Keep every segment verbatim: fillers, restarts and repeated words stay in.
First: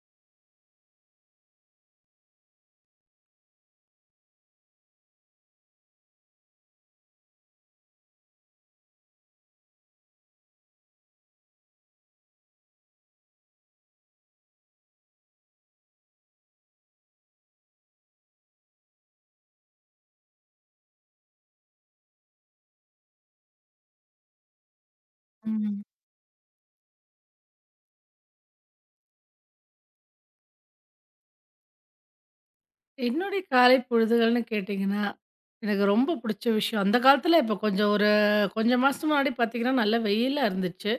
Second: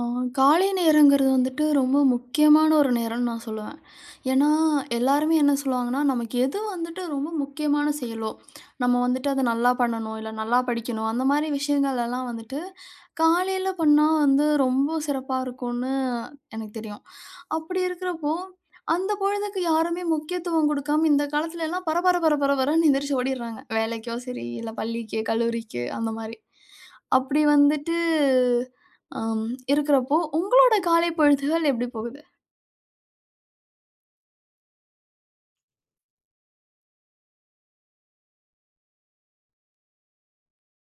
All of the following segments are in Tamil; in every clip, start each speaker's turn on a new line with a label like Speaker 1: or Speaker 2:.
Speaker 1: ஆ, காலை நேரங்கிறது வந்துட்டு ரொம்ப முக்கியமான ஒரு நேரம்னு நான் சொல்லுவேன். ஏன்னா, எல்லாருமே என்ன சொல்லுவாங்கன்னா, நமக்கு எது வந்துட்டு ரொம்ப முக்கியமான செயலோ, நம்ம வந்துட்டு அத நல்லா பண்ணணும், இல்ல நல்லா படிக்கணும், அந்த மாரி விஷயங்கள் எல்லாம் வந்துட்டு காலையில பண்ணா வந்து ரொம்ப சிறப்பா இருக்கும்னு எனக்கு தெரியும். அப்படி இருக்கிறப்போ, அந்த பொழுதுக்கு யாருமே முக்கியத்துவம் குடுக்காம, இந்த காலத்துல எல்லாம் பர பர பர பரன்னு எந்திரிச்சு ஓடிடுறாங்க. வேலைக்கோ சரி, இல்ல பள்ளிக்கு,
Speaker 2: ம்.
Speaker 1: கல்லூரிக்கு அந்த மாரி. அப்படி வந்துட்டு, ஆ இருக்கிறப்போ, உங்களோட காலை பொழுதுகள் எப்படி போகுது?
Speaker 2: என்னுடைய காலை பொழுதுகள்னு கேட்டிங்கன்னா, எனக்கு ரொம்ப புடிச்ச விஷயம் அந்த காலத்தில இப்ப கொஞ்சம் ஒரு கொஞ்சம் மாசத்துக்கு முன்னாடி பார்த்தீங்கன்னா, நல்ல வெயிலா இருந்துச்சு.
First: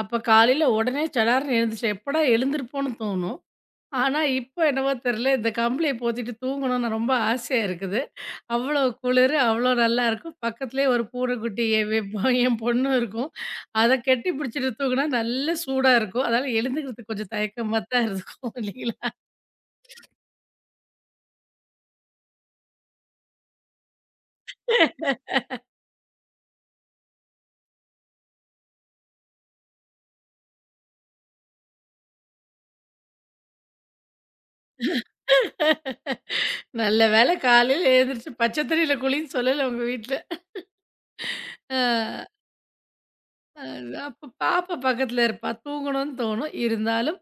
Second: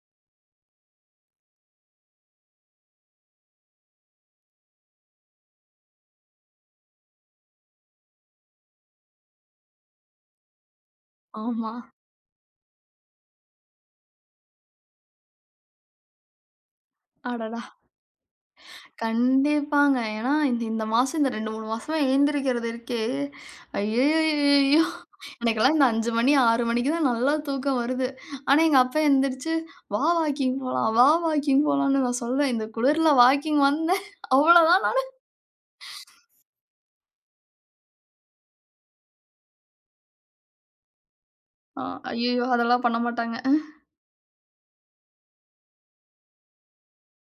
Speaker 2: அப்ப காலையில உடனே சடார்ன்னு எழுந்துச்சு. எப்படா எழுந்திருப்போம்ன்னு தோணும். ஆனா, இப்ப என்னவோ தெரியல இந்த கம்பளிய போத்திட்டு தூங்கணும்னு ரொம்ப ஆசையா இருக்குது. அவ்வளோ குளிரு, அவ்வளோ நல்லாயிருக்கும். பக்கத்திலேயே ஒரு பூனைக்குட்டி
Speaker 1: ஆமா.
Speaker 2: என் வெ- என் பொண்ணும் இருக்கும். அத கெட்டி பிடிச்சிட்டு தூங்குனா நல்ல சூடா இருக்கும். அதனால எழுந்துக்கிறதுக்கு கொஞ்சம்
Speaker 1: அடடா!
Speaker 2: தயக்கமா தான் இருக்கும் இல்லைங்களா?
Speaker 1: கண்டிப்பாங்க. ஏன்னா, இந்த இந்த மாசம் இந்த ரெண்டு, மூணு மாசமா எழுந்திரிக்கிறது இருக்கே, ஐயய்யய்யய்யோ! எனக்கெல்லாம் இந்த அஞ்சு மணி, ஆறு மணிக்கு தான் நல்லா தூக்கம் வருது. ஆனா, எங்க அப்பா எந்திரிச்சு, "வா வாக்கிங் போலாம், வா வாக்கிங் போலாம்ன்னு" நான் சொல்வேன். இந்த குளிர்ல வாக்கிங் வந்தேன். அவ்வளோதான் நான்.
Speaker 2: நல்ல வேளை காலையில எழுந்திரிச்சு பச்சை தண்ணியில குளின்னு சொல்லல உங்க வீட்ல.
Speaker 1: அ
Speaker 2: அ
Speaker 1: ஐயய்யோ! அதெல்லாம் பண்ண மாட்டாங்க.
Speaker 2: அ அப்ப பாப்பா பக்கத்துல இருப்பா. தூங்கணும்னு தோணும். இருந்தாலும்,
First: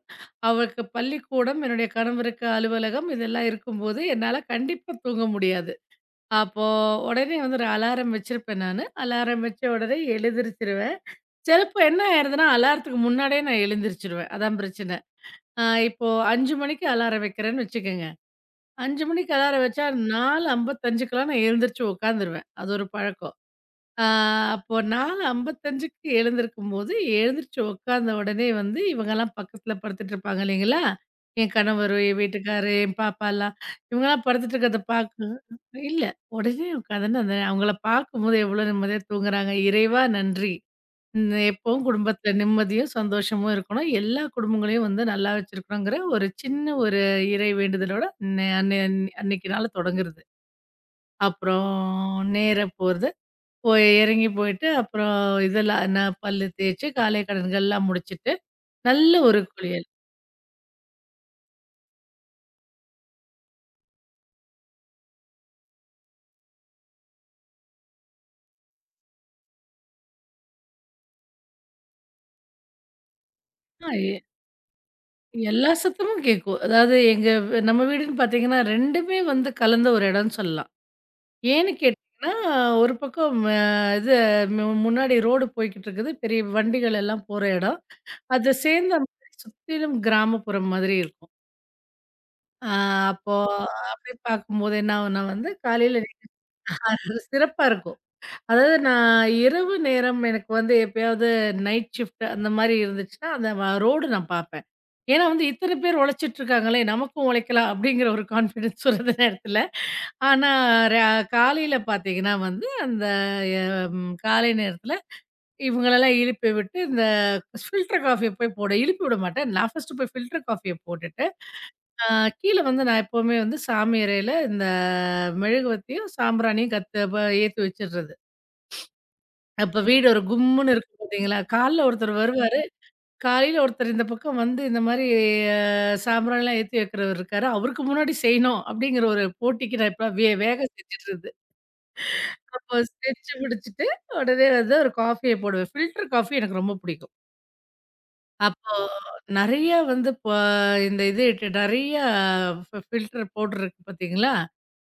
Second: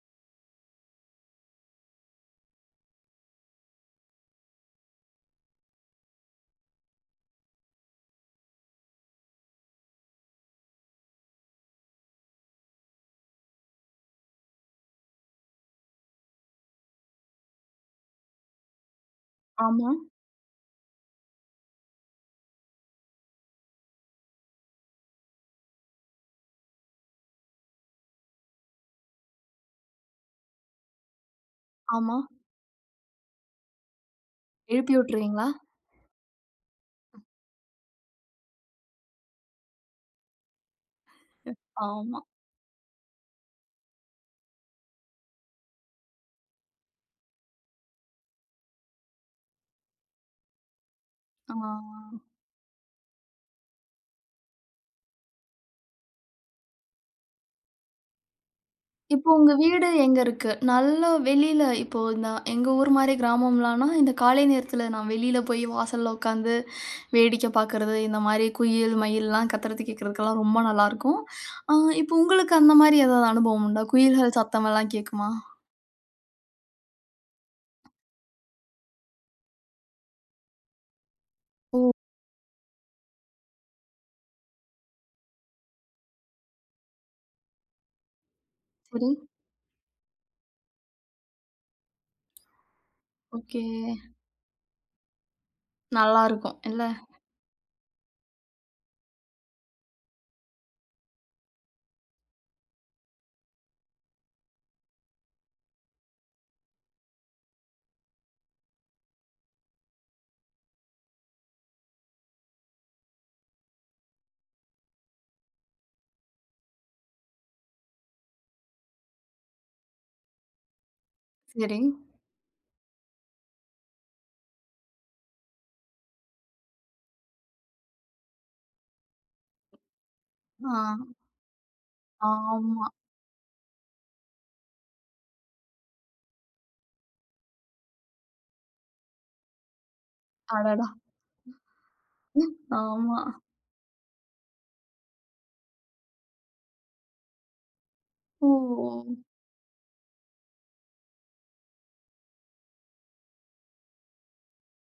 Speaker 2: அவளுக்கு பள்ளிக்கூடம், என்னுடைய கணவருக்கு அலுவலகம் இதெல்லாம் இருக்கும்போது, என்னால கண்டிப்பா தூங்க முடியாது. அப்போ உடனே வந்து ஒரு அலாரம் வச்சிருப்பேன் நானு. அலாரம் வச்ச உடனே எழுந்திரிச்சுருவேன். சிலப்போ என்ன ஆயிருதுன்னா, அலாரத்துக்கு முன்னாடியே நான் எழுந்திரிச்சுருவேன். அதான் பிரச்சனை. அ இப்போ ஐந்து மணிக்கு அலாரம் வைக்கிறேன்னு வச்சுக்கங்க. ஐந்து மணிக்கு அலாரம் வச்சா
Speaker 1: ஆமா.
Speaker 2: 4:55க்குலாம் நான் எழுந்திரிச்சு உட்காந்துருவேன். அது ஒரு பழக்கம். ஆ அப்போ 4:55க்கு எழுந்திருக்கும்போது, எழுந்திரிச்சு உட்காந்த உடனே வந்து இவங்கலாம் பக்கத்துல படுத்துட்டு இருப்பாங்க இல்லைங்களா? என் கணவரு, என்
Speaker 1: ஆமா.
Speaker 2: வீட்டுக்காரு, என் பாப்பாலாம் இவங்கலாம் படுத்துட்டு இருக்கிறத
Speaker 1: எழுப்பி விட்டுருவீங்களா?
Speaker 2: பார்க்க இல்ல. உடனே உட்காந்துன்னு அந்த அவங்கள பார்க்கும்போது எவ்வளோ நிம்மதியா தூங்குறாங்க. இறைவா நன்றி! ம் எப்பவும்
Speaker 1: ஆமா.
Speaker 2: குடும்பத்துல நிம்மதியும், சந்தோஷமும் இருக்கணும். எல்லா குடும்பங்களையும் வந்து நல்லா வச்சிருக்கணுங்கிற ஒரு சின்ன ஒரு இறை வேண்டுதலோட நே அன்னை அன்னைக்கு நாள தொடங்குறது.
Speaker 1: ஆ.
Speaker 2: அப்புறம் நேரா போறது. போய் இறங்கி போயிட்டு, அப்புறம் இதெல்லாம் என்ன பல்லு தேய்ச்சு, காலை கடன்கள்லாம் முடிச்சுட்டு, நல்ல
Speaker 1: இப்போ
Speaker 2: ஒரு
Speaker 1: உங்க வீடு
Speaker 2: குளியல்.
Speaker 1: எங்க இருக்கு? நல்ல வெளியில இப்போ நான் எங்க ஊர் மாரி கிராமம்லான்னா, இந்த காலை நேரத்தில நான் வெளியில போய் வாசல்ல உட்காந்து வேடிக்கை பார்க்கறது, இந்த மாரி குயில், மயில்லாம் கத்துறது கேட்கறதுக்கெல்லாம் ரொம்ப நல்லாருக்கும். ஆ இப்போ உங்களுக்கு அந்த மாரி ஏதாவது அனுபவம் உண்டா?
Speaker 2: ஆ எ
Speaker 1: குயில்கள் சத்தமெல்லாம் கேட்குமா?
Speaker 2: எல்லா சத்தமும் கேட்கும். அதாவது எங்க நம்ம வீடுன்னு பார்த்தீங்கன்னா, 2மே வந்து கலந்த ஒரு இடம்னு சொல்லலாம். ஏன்னு
Speaker 1: ஓ!
Speaker 2: கேட்டீங்கன்னா, ஒரு பக்கம் அ இது மு முன்னாடி ரோடு போய்க்கிட்டு இருக்குது. பெரிய வண்டிகள் எல்லாம் போற இடம். அத சேர்ந்த
Speaker 1: சரி.
Speaker 2: மாதிரி சுற்றிலும் கிராமப்புறம் மாதிரி இருக்கும். அ அப்போ
Speaker 1: ஓகே.
Speaker 2: அப்படி பார்க்கும்போது என்ன ஆகும்னா வந்து, காலையில
Speaker 1: நல்லாருக்கும் இல்ல?
Speaker 2: சிறப்பா இருக்கும். அதாவது நான் இரவு நேரம் எனக்கு வந்து எப்பயாவது நைட் ஷிஃப்ட் அந்த மாரி இருந்துச்சுன்னா, அந்த வ ரோடு நான் பார்ப்பேன். ஏன்னா வந்து இத்தன பேர் உழைச்சிட்டு இருக்காங்களே! நமக்கும் உழைக்கலாம் அப்படிங்கிற ஒரு கான்ஃபிடன்ஸ் வரும் அந்த நேரத்தில. ஆனா ரா காலையில பார்த்தீங்கன்னா வந்து, அந்த எ ம் காலை நேரத்தில இவங்களெல்லாம் எழுப்பி விட்டு, இந்த ஃபில்டர் காஃபிய போய் போட எழுப்பி விட மாட்டேன். நான் ஃபர்ஸ்ட்டு போய் ஃபில்டர் காஃபிய போட்டுட்டு,
Speaker 1: சரி.
Speaker 2: அ கீழ வந்து நான் எப்பவுமே வந்து சாமி அறையில இந்த மெழுகுவர்த்தியும், சாம்பிராணியும் கத்து ப ஏத்தி வச்சுடுறது. அப்ப வீடு ஒரு கும்முன்னு
Speaker 1: ஆ.
Speaker 2: இருக்கும் பார்த்தீங்களா? காலைல ஒருத்தர் வருவாரு.
Speaker 1: ஆமா.
Speaker 2: காலையில ஒருத்தர் இந்த பக்கம் வந்து இந்த மாரி அ சாம்பிராணிலாம் ஏத்தி வைக்கிறவர் இருக்காரு. அவருக்கு முன்னாடி செய்யணும் அப்படிங்கிற ஒரு போட்டிக்கு நான் இப்பலாம் வே வேகம்
Speaker 1: அடடா!
Speaker 2: செஞ்சுட்றது. அப்போ
Speaker 1: ஆமா.
Speaker 2: செஞ்சு முடிச்சுட்டு, உடனே வந்து ஒரு காஃபிய போடுவேன். ஃபில்டர் காஃபி எனக்கு ரொம்ப புடிக்கும். அப்போ
Speaker 1: ஓ!
Speaker 2: நெறைய வந்து இப்ப இந்த இது நெறைய ஃபி ஃபில்டர் பவுடர் இருக்கு பார்த்தீங்களா?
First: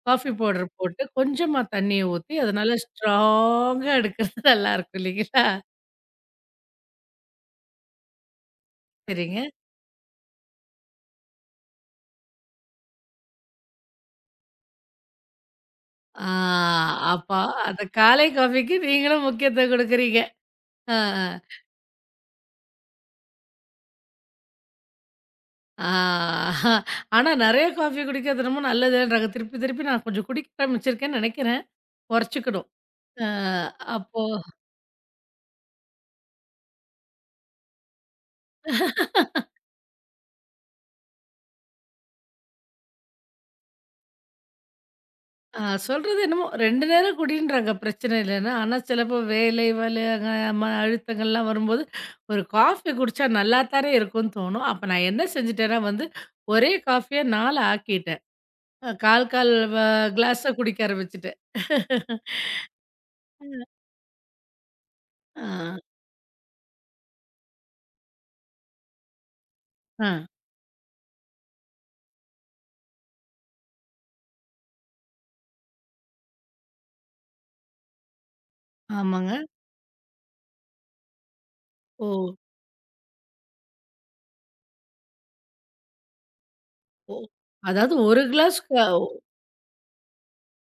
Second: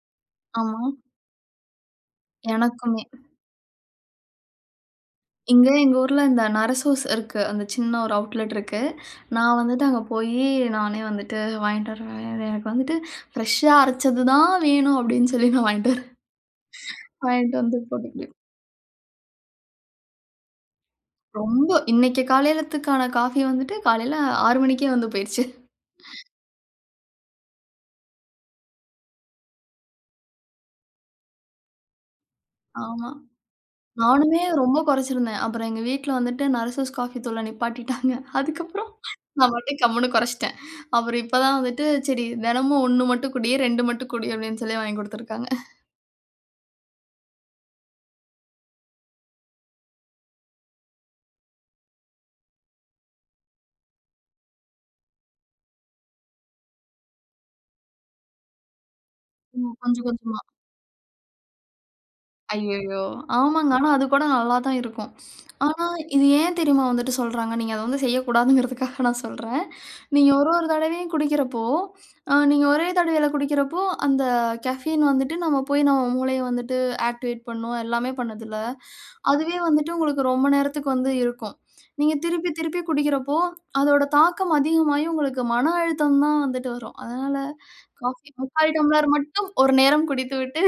Speaker 2: காஃபி பவுடர்
Speaker 1: ஆமா.
Speaker 2: போட்டு கொஞ்சமா தண்ணிய ஊத்தி, அது நல்லா
Speaker 1: எனக்குமே.
Speaker 2: ஸ்ட்ராங்கா எடுக்கிறது நல்லாருக்கும் இல்லைங்களா?
Speaker 1: இங்க எங்க ஊர்ல இந்த நரசூஸ் இருக்கு. அந்த சின்ன ஒரு அவுட்லெட் இருக்கு.
Speaker 2: சரிங்க.
Speaker 1: நான் வந்துட்டு அங்க போயி, நானே வந்துட்டு வாங்கிட்டு வருவேன். எனக்கு வந்துட்டு ஃப்ரெஷ்ஷா அரைச்சது தான் வேணும் அப்படின்னு சொல்லி நான் வாங்கிட்டு வருவேன்.
Speaker 2: ஆ அப்ப
Speaker 1: வாங்கிட்டு வந்து
Speaker 2: அந்த காலை
Speaker 1: போட்டுக்குவேன்.
Speaker 2: காஃபிக்கு நீங்களும் முக்கியத்துவம் குடுக்குறீங்க. ஆ, ஆ.
Speaker 1: ரொம்ப இன்னைக்கு காலையிலத்துக்கான காஃபி வந்துட்டு காலையில ஆறு மணிக்கே வந்து போயிருச்சு.
Speaker 2: ஆ ஆனா நெறைய காஃபி குடிக்கிறது ரொம்ப நல்லதுன்றாங்க. திருப்பி திருப்பி நான் கொஞ்சம் குடிக்க ஆரம்பிச்சிருக்கேன்னு நெனைக்கிறேன். கொறச்சுக்கணும்.
Speaker 1: ஆமா.
Speaker 2: ஆ அப்போ
Speaker 1: நானுமே ரொம்ப குறைச்சிருந்தேன். அப்புறம் எங்க வீட்ல வந்துட்டு நரசூஸ் காஃபி தூள நிப்பாட்டிட்டாங்க. அதுக்கப்புறம் நான் பாட்டுக்கு கம்முன்னு குறைச்சிட்டேன். அப்புறம் இப்ப தான் வந்துட்டு சரி தினமும் ஒன்று மட்டும் குடி, ரெண்டு மட்டும் குடி அப்படின்னு சொல்லி வாங்கி குடுத்துருக்காங்க.
Speaker 2: அ சொல்றது என்னமோ ரெண்டு நேரம் குடின்றாங்க பிரச்சனை இல்லன்னு. ஆனா சிலப்போ வேலை வலு அ மன அழுத்தங்கள்லாம் வரும்போது, ஒரு காஃபி குடிச்சா நல்லாத்தானே இருக்கும்னு தோணும். அப்ப நான் என்ன செஞ்சுட்டேன்னா வந்து, ஒரே காஃபிய நாலு ஆக்கிட்டேன். அ கால் கால்
Speaker 1: ம்.
Speaker 2: வ
Speaker 1: கொஞ்சம் கொஞ்சமா.
Speaker 2: கிளாஸா குடிக்க ஆரம்பிச்சுட்டேன்.
Speaker 1: ஐயய்யோ! ஆமாங்க. ஆனா அது கூட நல்லா தான் இருக்கும்.
Speaker 2: ஆ.
Speaker 1: ஆனா இது ஏன் தெரியுமா வந்துட்டு சொல்றாங்க? நீங்க அத வந்து செய்யக்கூடாதுங்கிறதுக்காக நான் சொல்றேன்.
Speaker 2: ஆ.
Speaker 1: நீங்க ஒரு ஒரு தடவையும் குடிக்கிறப்போ, அ நீங்க ஒரே தடவையில குடிக்கிறப்போ, அந்த கெஃபீன் வந்துட்டு நம்ம போய் நம்ம மூளைய வந்துட்டு ஆக்டிவேட் பண்ணும், எல்லாமே பண்ணுதுல்ல.
Speaker 2: ஆமாங்க.
Speaker 1: அதுவே வந்துட்டு உங்களுக்கு ரொம்ப நேரத்துக்கு வந்து இருக்கும்.
Speaker 2: ஓ!
Speaker 1: நீங்க திருப்பி திருப்பி குடிக்கிறப்போ, அதோட தாக்கம் அதிகமாகி உங்களுக்கு மன அழுத்தம் தான் வந்துட்டு வரும்.
Speaker 2: ஓ!
Speaker 1: அதனால
Speaker 2: அதாவது 1
Speaker 1: காஃபி
Speaker 2: கிளாஸ் க
Speaker 1: முக்கால் டம்ளர் மட்டும் ஒரு நேரம் குடித்துவிட்டு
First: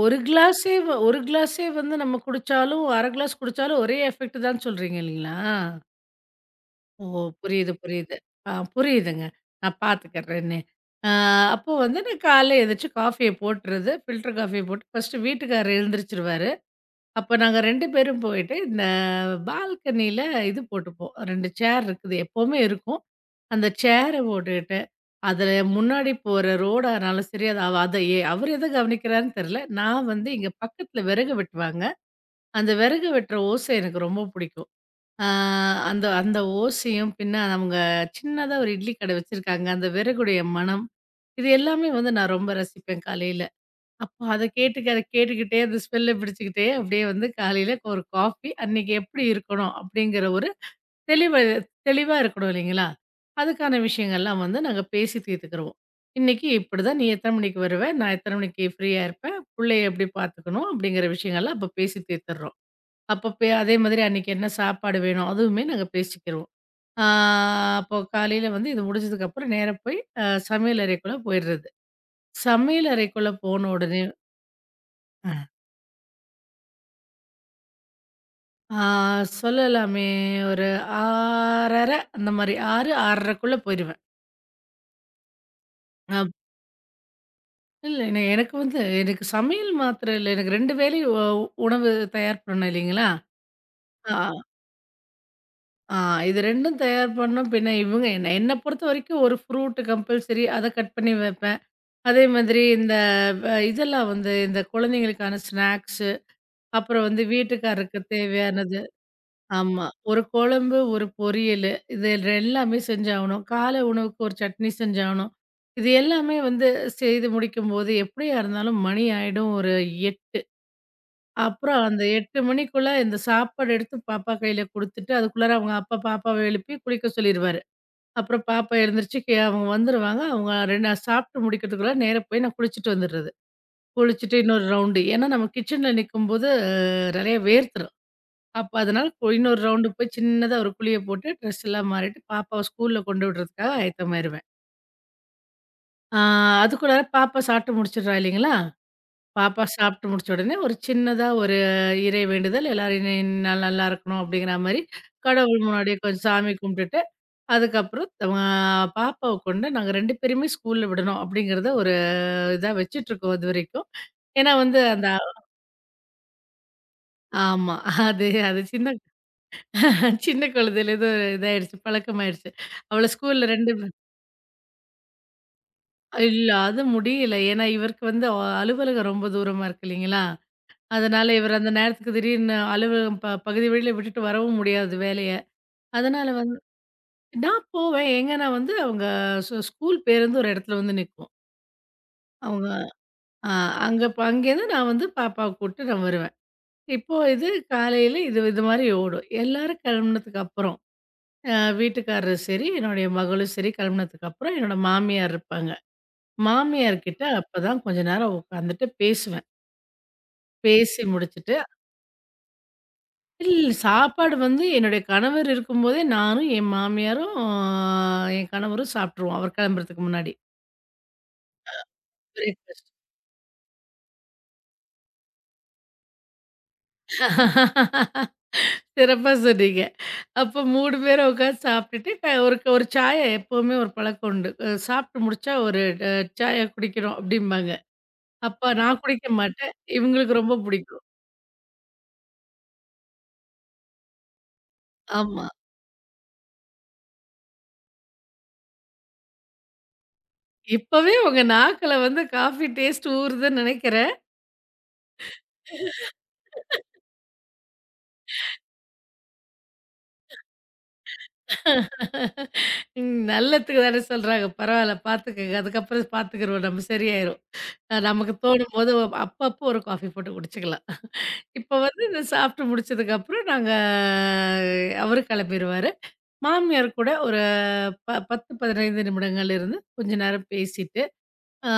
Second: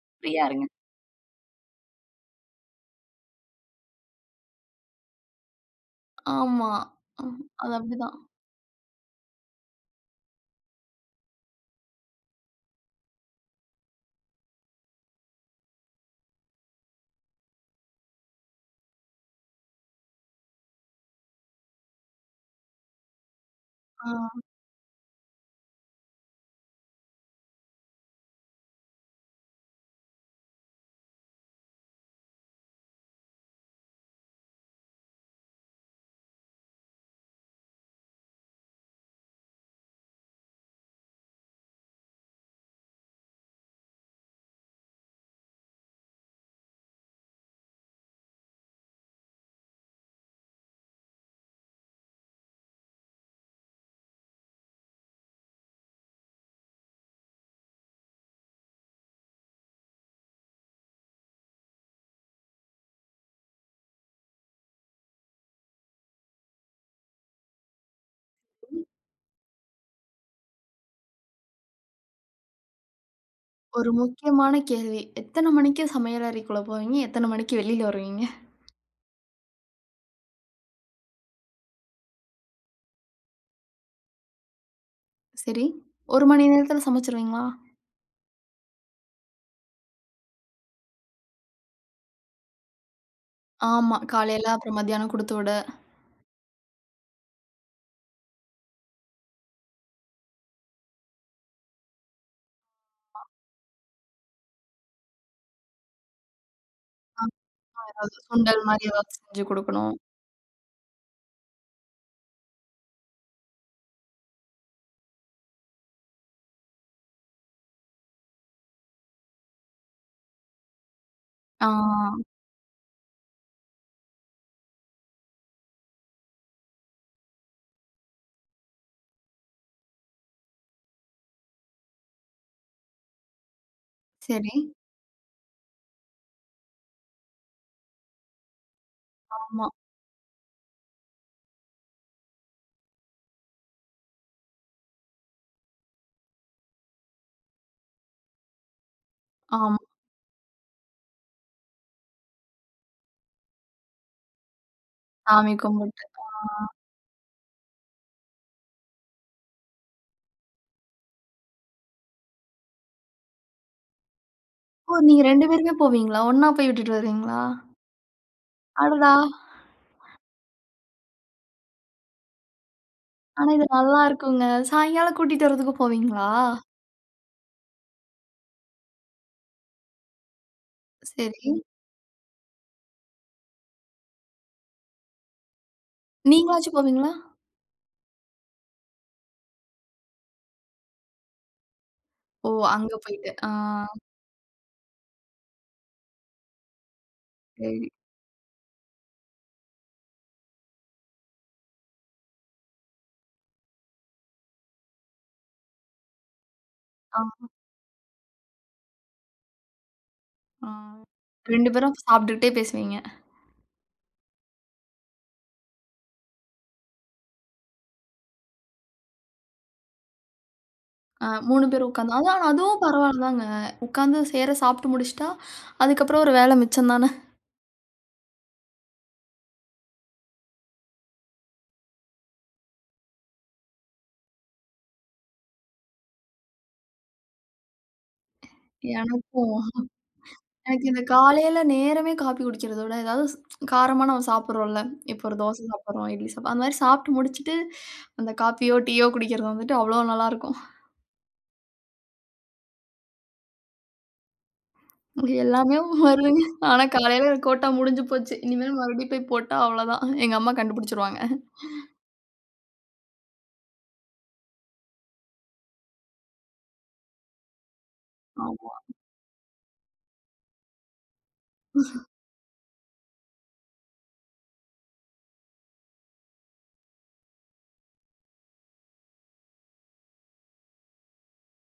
Speaker 2: 1
Speaker 1: ஃப்ரீயா இருங்க.
Speaker 2: கிளாஸே 1 கிளாஸே வந்து நம்ம குடிச்சாலும், அரை கிளாஸ் குடிச்சாலும் ஒரே எஃபெக்ட் தான் சொல்றீங்க இல்லைங்களா?
Speaker 1: ஆமா.
Speaker 2: ஓ!
Speaker 1: ம்.
Speaker 2: புரியுது,
Speaker 1: அது
Speaker 2: புரியுது.
Speaker 1: அப்படிதான்.
Speaker 2: ஆ புரியுதுங்க. நான் பார்த்துக்கிறேன்னு. ஆ அப்போ வந்து நான் காலைல எந்திரிச்சு காஃபிய போட்டுறது. ஃபில்டர் காஃபிய போட்டு ஃபர்ஸ்ட்டு வீட்டுக்காரர் எழுந்திரிச்சுருவாரு. அப்ப நாங்க ரெண்டு பேரும் போயிட்டு, இந்த பால்கனியில இது போட்டுப்போம். ரெண்டு சேர் இருக்குது. எப்பவுமே இருக்கும். அந்த
Speaker 1: ஆ
Speaker 2: சேர போட்டுட்டு, அதுல முன்னாடி போற ரோடானாலும் சரி, அது அவ அத எ அவரு எத கவனிக்கிறாருன்னு தெரியல. நான் வந்து இங்க பக்கத்துல விறகு வெட்டுவாங்க. அந்த விறகு வெட்டுற ஓசை எனக்கு ரொம்ப பிடிக்கும். ஆ அந்த அந்த ஓசையும், பின்ன அவங்க சின்னதா ஒரு இட்லி கடை வச்சிருக்காங்க. அந்த விறகுடைய மணம், இது எல்லாமே வந்து நான் ரொம்ப ரசிப்பேன் காலையில. அப்ப அத கேட்டுக்க அத கேட்டுக்கிட்டே, அந்த ஸ்மெல்ல பிடிச்சுக்கிட்டே, அப்படியே வந்து காலையில ஒரு காஃபி அன்னைக்கு எப்படி இருக்கணும்? அப்படிங்கிற ஒரு தெளிவு தெளிவா இருக்கணும் இல்லைங்களா? அதுக்கான விஷயங்கள்லாம் வந்து நாங்க பேசி தீர்த்துக்கிருவோம். இன்னைக்கு இப்படிதான். நீ எத்தன மணிக்கு வருவ? நான் எத்தன மணிக்கு ஃப்ரீயா இருப்பேன்? புள்ளைய எப்படி பார்த்துக்கணும்? அப்படிங்கிற விஷயங்கள்லாம் அப்ப பேசி தீர்த்துடுறோம். அப்ப பே அதே மாதிரி அன்னைக்கு என்ன சாப்பாடு வேணும்? அதுவுமே நாங்க பேசிக்கிருவோம். ஆ அப்போ காலையில வந்து இது முடிஞ்சதுக்கப்புறம் நேரா போய் அ சமையல் அறைக்குள்ள போயிடுறது. சமையல் அறைக்குள்ள போன
Speaker 1: ஒரு
Speaker 2: உடனே
Speaker 1: முக்கியமான கேள்வி. எத்தன மணிக்கு சமையல் அறைக்குள்ள போவீங்க? எத்தன மணிக்கு வெளியில வருவீங்க?
Speaker 2: ஆ சொல்லலாமே. ஒரு ஆறரை அந்த மாரி ஆறு, 6:30க்குள்ள போயிருவேன்.
Speaker 1: சரி.
Speaker 2: அ
Speaker 1: ஒரு மணி நேரத்துல சமைச்சுருவீங்களா?
Speaker 2: இல்ல என எனக்கு வந்து எனக்கு சமையல் மாத்திரம் இல்ல. எனக்கு ரெண்டு வேளையும் உ உணவு தயார் பண்ணணும் இல்லைங்களா?
Speaker 1: ஆமா.
Speaker 2: ஆ
Speaker 1: காலையில அப்புறம் மத்தியானம் குடுத்து விட,
Speaker 2: ஆ இது 2ம் தயார் பண்ணணும். பின்ன இவங்க என்ன என்ன பொறுத்தவரைக்கும் ஒரு ஃப்ரூட் கம்பல்சரி அத கட் பண்ணி வைப்பேன். அதே மாதிரி இந்த வ இதெல்லாம் வந்து இந்த குழந்தைங்களுக்கான ஸ்நாக்ஸு, அப்புறம் வந்து வீட்டுக்காரருக்கு
Speaker 1: அதாவது சுண்டல்
Speaker 2: தேவையானது.
Speaker 1: மாரி ஏதாவது செஞ்சு
Speaker 2: ஆமா.
Speaker 1: குடுக்கணும்.
Speaker 2: ஒரு குழம்பு, ஒரு பொரியலு இது எல்லாமே செஞ்சாகணும். காலை உணவுக்கு ஒரு சட்னி செஞ்சாகணும். இது எல்லாமே வந்து செய்து முடிக்கும்போது எப்படியா இருந்தாலும் மணி ஆயிடும் ஒரு எட்டு.
Speaker 1: ஆ
Speaker 2: அப்புறம் அந்த எட்டு மணிக்குள்ள இந்த சாப்பாடு எடுத்து பாப்பா கையில குடுத்துட்டு, அதுக்குள்ளார அவங்க அப்பா பாப்பாவ எழுப்பி குளிக்க சொல்லிருவாரு. அப்புறம் பாப்பா எழுந்திரிச்சு கே அவங்க வந்துருவாங்க. அவங்க ரெண்டு சாப்பிட்டு முடிக்கிறதுக்குள்ள நேரா போய் நான் குளிச்சுட்டு வந்துடுறது. குளிச்சுட்டு
Speaker 1: சரி.
Speaker 2: இன்னொரு ரவுண்டு. ஏன்னா நம்ம கிச்சன்ல நிக்கும்போது அ நெறைய வேர்த்துரும். அப்ப அதனால கொ- இன்னொரு
Speaker 1: ஆமா,
Speaker 2: ரவுண்டு போய் சின்னதா ஒரு குழிய போட்டு, ட்ரெஸ் எல்லாம் மாறிட்டு, பாப்பாவ ஸ்கூல்ல கொண்டு விடுறதுக்காக ஆயத்தமாயிருவேன். ஆ அதுக்குள்ளார பாப்பா சாப்பிட்டு முடிச்சுடுறா இல்லைங்களா? பாப்பா
Speaker 1: ஆமா.
Speaker 2: சாப்பிட்டு முடிச்ச உடனே ஒரு சின்னதா ஒரு இறை வேண்டுதல், எல்லாரும் இனி நான் நல்லா இருக்கணும் அப்படிங்கிற மாரி,
Speaker 1: சாமி
Speaker 2: கடவுள் முன்னாடி
Speaker 1: கும்பிட்டு.
Speaker 2: கொஞ்சம் சாமி கும்பிட்டுட்டு, அதுக்கப்புறம் அ பாப்பாவ கொண்டு நாங்க ரெண்டு பேருமே ஸ்கூல்ல விடணும் அப்படிங்கிறத ஒரு இதா வச்சுட்டுருக்கோம் இதுவரைக்கும். ஏன்னா வந்து
Speaker 1: ஓ!
Speaker 2: அந்த.
Speaker 1: நீங்க ரெண்டு பேருமே போவீங்களா? ஒண்ணா போய் விட்டுட்டு வருவீங்களா?
Speaker 2: ஆமா. அது அது சின்ன
Speaker 1: அடடா!
Speaker 2: சின்ன குழந்தையில ஏதோ இதாயிடுச்சு, பழக்கமாயிடுச்சு. அவள ஸ்கூல்ல
Speaker 1: ஆனா இது
Speaker 2: ரெண்டு ம
Speaker 1: நல்லா இருக்குங்க. சாயங்காலம் கூட்டிட்டு வரதுக்கு போவீங்களா?
Speaker 2: இல்ல அது முடியல. ஏன்னா இவருக்கு வந்து அ அலுவலகம் ரொம்ப தூரமா இருக்கு இல்லைங்களா? அதனால
Speaker 1: சரி.
Speaker 2: இவர் அந்த நேரத்துக்கு திடீர்னு அலுவலகம் ப பகுதி வழியில விட்டுட்டு வரவும் முடியாது வேலைய. அதனால வந்து
Speaker 1: நீங்களாச்சும் போவீங்களா?
Speaker 2: நான் போவேன். எங்கன்னா வந்து அவங்க ஸ் ஸ்கூல் பேருந்து ஒரு இடத்துல வந்து நிக்கும்.
Speaker 1: ஓ!
Speaker 2: அவங்க
Speaker 1: அங்க போயிட்டு. ஆ
Speaker 2: அ அங்க ப அங்கேருந்து நான் வந்து பாப்பாவ கூட்டு நான் வருவேன். இப்போ இது
Speaker 1: சரி.
Speaker 2: காலையில இது இது மாரி ஓடும். எல்லாரும் கிளம்புனதுக்கு அப்புறம். அ வீட்டுக்காரரு சரி, என்னுடைய மகளும் சரி கிளம்புனதுக்கு அப்புறம் என்னோட மாமியார் இருப்பாங்க. மாமியார்கிட்ட
Speaker 1: ஆ.
Speaker 2: அப்பதான் கொஞ்ச நேரம் உட்காந்துட்டு பேசுவேன்.
Speaker 1: ஆ.
Speaker 2: பேசி முடிச்சுட்டு
Speaker 1: ரெண்டு பேரும் சாப்பிட்டுக்கிட்டே பேசுவீங்க.
Speaker 2: இல்ல சாப்பாடு வந்து என்னுடைய கணவர் இருக்கும்போதே நானும், என் மாமியாரும், ஆஹ், என் கணவரும் சாப்ட்டுருவோம். அவர் கிளம்புறதுக்கு முன்னாடி.
Speaker 1: அ மூணு பேரும் உட்காந்து அதான் அதுவும்
Speaker 2: பிரேக்ஃபாஸ்ட்.
Speaker 1: பரவாயில்ல தாங்க. உட்காந்து செய்ற சாப்பிட்டு முடிச்சுட்டா, அதுக்கப்புறம் ஒரு வேலை மிச்சம் தானே.
Speaker 2: சிறப்பா சொன்னீங்க. அப்ப மூணு பேரும் உட்காந்து சாப்ட்டுட்டு க ஒரு ஒரு சாய எப்பவுமே ஒரு பழக்கம் உண்டு. அ சாப்ட்டு முடிச்சா ஒரு அ சாயா குடிக்கிறோம் அப்டிம்பாங்க. அப்ப நான் குடிக்க
Speaker 1: எனக்கும்
Speaker 2: மாட்டேன். இவங்களுக்கு ரொம்ப
Speaker 1: எனக்கு இந்த
Speaker 2: பிடிக்கும்.
Speaker 1: காலையில நேரமே காப்பி குடிக்கிறத விட, ஏதாவது ஸ்- காரமா நம்ம சாப்பிடுறோம்ல. இப்போ ஒரு
Speaker 2: ஆமா.
Speaker 1: தோசை சாப்பிடுறோம், இட்லி சாப்பிடுறோம். அந்த மாதிரி சாப்பிட்டு முடிச்சுட்டு, அந்த காப்பியோ, டீயோ குடிக்கிறது வந்துட்டு அவ்வளோ நல்லாயிருக்கும்.
Speaker 2: இப்பவே உங்க நாக்குல வந்து காஃபி டேஸ்ட் ஊறுதுன்னு நெனைக்கிறேன்.
Speaker 1: இது எல்லாமே வருதுங்க. ஆனா காலையில கோட்டா முடிஞ்சு போச்சு. இனிமேல் மறுபடியும் போய் போட்டா அவ்வளோதான். எங்க அம்மா கண்டுபிடிச்சுருவாங்க.
Speaker 2: ம் நல்லதுக்கு தானே சொல்றாங்க. பரவால்ல பார்த்துக்கங்க. அதுக்கப்புறம் பார்த்துக்குருவோம். நம்ம சரியாயிரும். அ நமக்கு
Speaker 1: ஆமா.
Speaker 2: தோணும்போது அப்பப்போ ஒரு காஃபி போட்டு குடிச்சுக்கலாம். இப்ப வந்து இத சாப்பிட்டு முடிச்சதுக்கப்புறம் நாங்க அவரு கெளம்பிருவாரு. மாமியார் கூட ஒரு ப பத்து, பதினைந்து நிமிடங்கள் இருந்து கொஞ்ச நேரம் பேசிட்டு அ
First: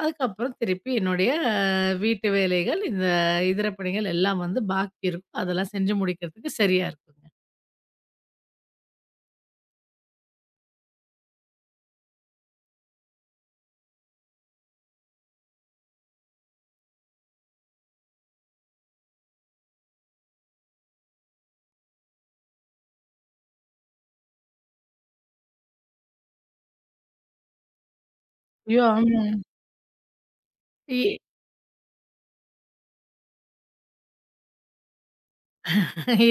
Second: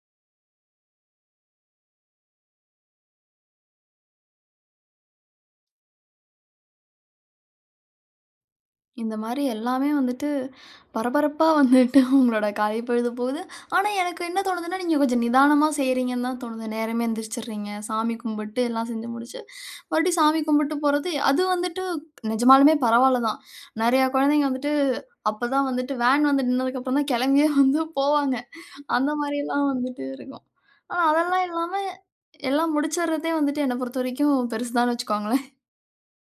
Speaker 2: அதுக்கப்புறம் திருப்பி என்னுடைய ஆஹ், வீட்டு வேலைகள், இந்த இதர பணிகள் எல்லாம் வந்து பாக்கி இருக்கும். அதெல்லாம் செஞ்சு முடிக்கிறதுக்கு சரியா இருக்குங்க.
Speaker 1: இந்த மாரி எல்லாமே வந்துட்டு பரபரப்பா வந்துட்டு உங்களோட காலை பொழுது போகுது. ஆனா, எனக்கு என்ன தோணுதுன்னா, நீங்க கொஞ்சம் நிதானமா செய்றீங்கன்னு தான் தோணுது. நேரமே எந்திரிச்சிடுறீங்க. சாமி கும்பிட்டு எல்லாம் செஞ்சு முடிச்சு, மறுபடியும் சாமி கும்பிட்டு போறது, அது வந்துட்டு நிஜமாலுமே பரவால்ல தான். நெறையா குழந்தைங்க வந்துட்டு அப்பதான் வந்துட்டு வேன் வந்து நின்னதுக்கப்புறம் தான் கிளம்பியே வந்து போவாங்க.
Speaker 2: ஐயோ!
Speaker 1: அந்த
Speaker 2: ஆமா.
Speaker 1: மாரியெல்லாம் வந்துட்டு இருக்கும். ஆனா,
Speaker 2: இ
Speaker 1: அதெல்லாம் இல்லாம எல்லாம் முடிச்சிடுறதே வந்துட்டு என்ன பொறுத்தவரைக்கும் பெருசு தான்னு வச்சுக்கோங்களேன்.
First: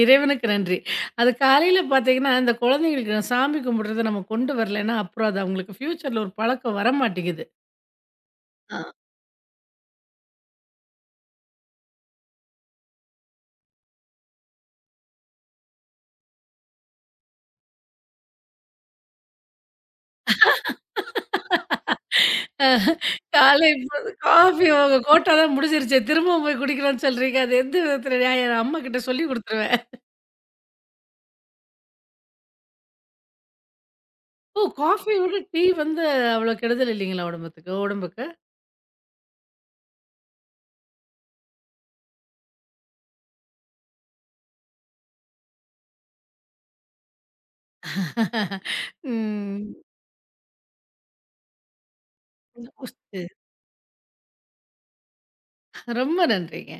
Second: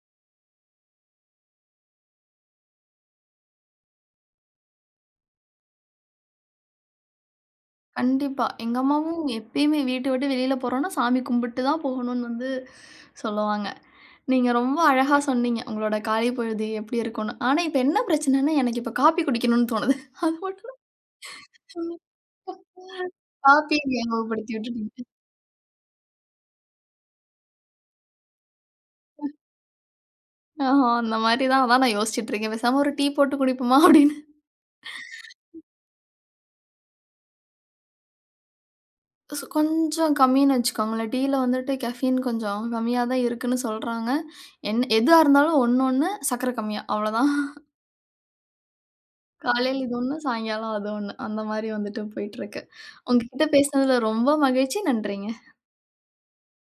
Speaker 2: இறைவனுக்கு நன்றி. அது காலையில பாத்தீங்கன்னா, இந்த குழந்தைங்களுக்கு நான் சாமி கும்பிடுறத நம்ம கொண்டு வரலைன்னா, அப்புறம் அது அவங்களுக்கு ஃப்யூச்சர்ல ஒரு பழக்கம் வரமாட்டேங்குது.
Speaker 1: கண்டிப்பா. எங்க
Speaker 2: ஆ.
Speaker 1: அம்மாவும் எப்பயுமே வீட்ட விட்டு வெளியில போறோம்னா, சாமி கும்பிட்டு தான் போகணும்னு வந்து சொல்லுவாங்க. நீங்க ரொம்ப அழகா சொன்னீங்க. உங்களோட காலை பொழுது எப்படி இருக்கும்னு. ஆனா இப்ப என்ன பிரச்சனைன்னா, எனக்கு இப்ப காப்பி குடிக்கணும்னு தோணுது. அது மட்டும் தான்
Speaker 2: காலை
Speaker 1: காப்பிய
Speaker 2: இப்ப
Speaker 1: ஞாபகப்படுத்தி
Speaker 2: காஃபி
Speaker 1: விட்டுட்டீங்க.
Speaker 2: உங்க கோட்டா தான் முடிஞ்சிருச்சே, திரும்பவும் போய் குடிக்கலாம்னு சொல்றீங்க. அது எந்த விதத்துல நியாயம்? அம்மாகிட்ட சொல்லி குடுத்துருவேன்.
Speaker 1: ஆஹா, அந்த மாரி தான். அதான் நான் யோசிச்சுட்டு இருக்கேன். பேசாம ஒரு டீ போட்டு குடிப்போமா அப்படின்னு.
Speaker 2: ஓ! காஃபிய விட டீ வந்து அவ்வளோ கெடுதல் இல்லைங்களா உடம்பத்துக்கு உடம்புக்கு?
Speaker 1: சு கொஞ்சம் கம்மின்னு வச்சுக்கோங்களேன். டீல வந்துட்டு கெஃபீன் கொஞ்சம் கம்மியா தான் இருக்குன்னு சொல்றாங்க. என் எதுவா இருந்தாலும் ஒண்ணு ஒண்ணு சர்க்கரை கம்மியா அவ்வளோதான்.
Speaker 2: ம்.
Speaker 1: காலையில இது ஒண்ணு, சாயங்காலம் அது ஒண்ணு. அந்த மாரி வந்துட்டு போயிட்டுருக்கு.
Speaker 2: புரியுது.
Speaker 1: உங்ககிட்ட பேசினதுல ரொம்ப மகிழ்ச்சி. நன்றிங்க.
Speaker 2: ரொம்ப நன்றிங்க.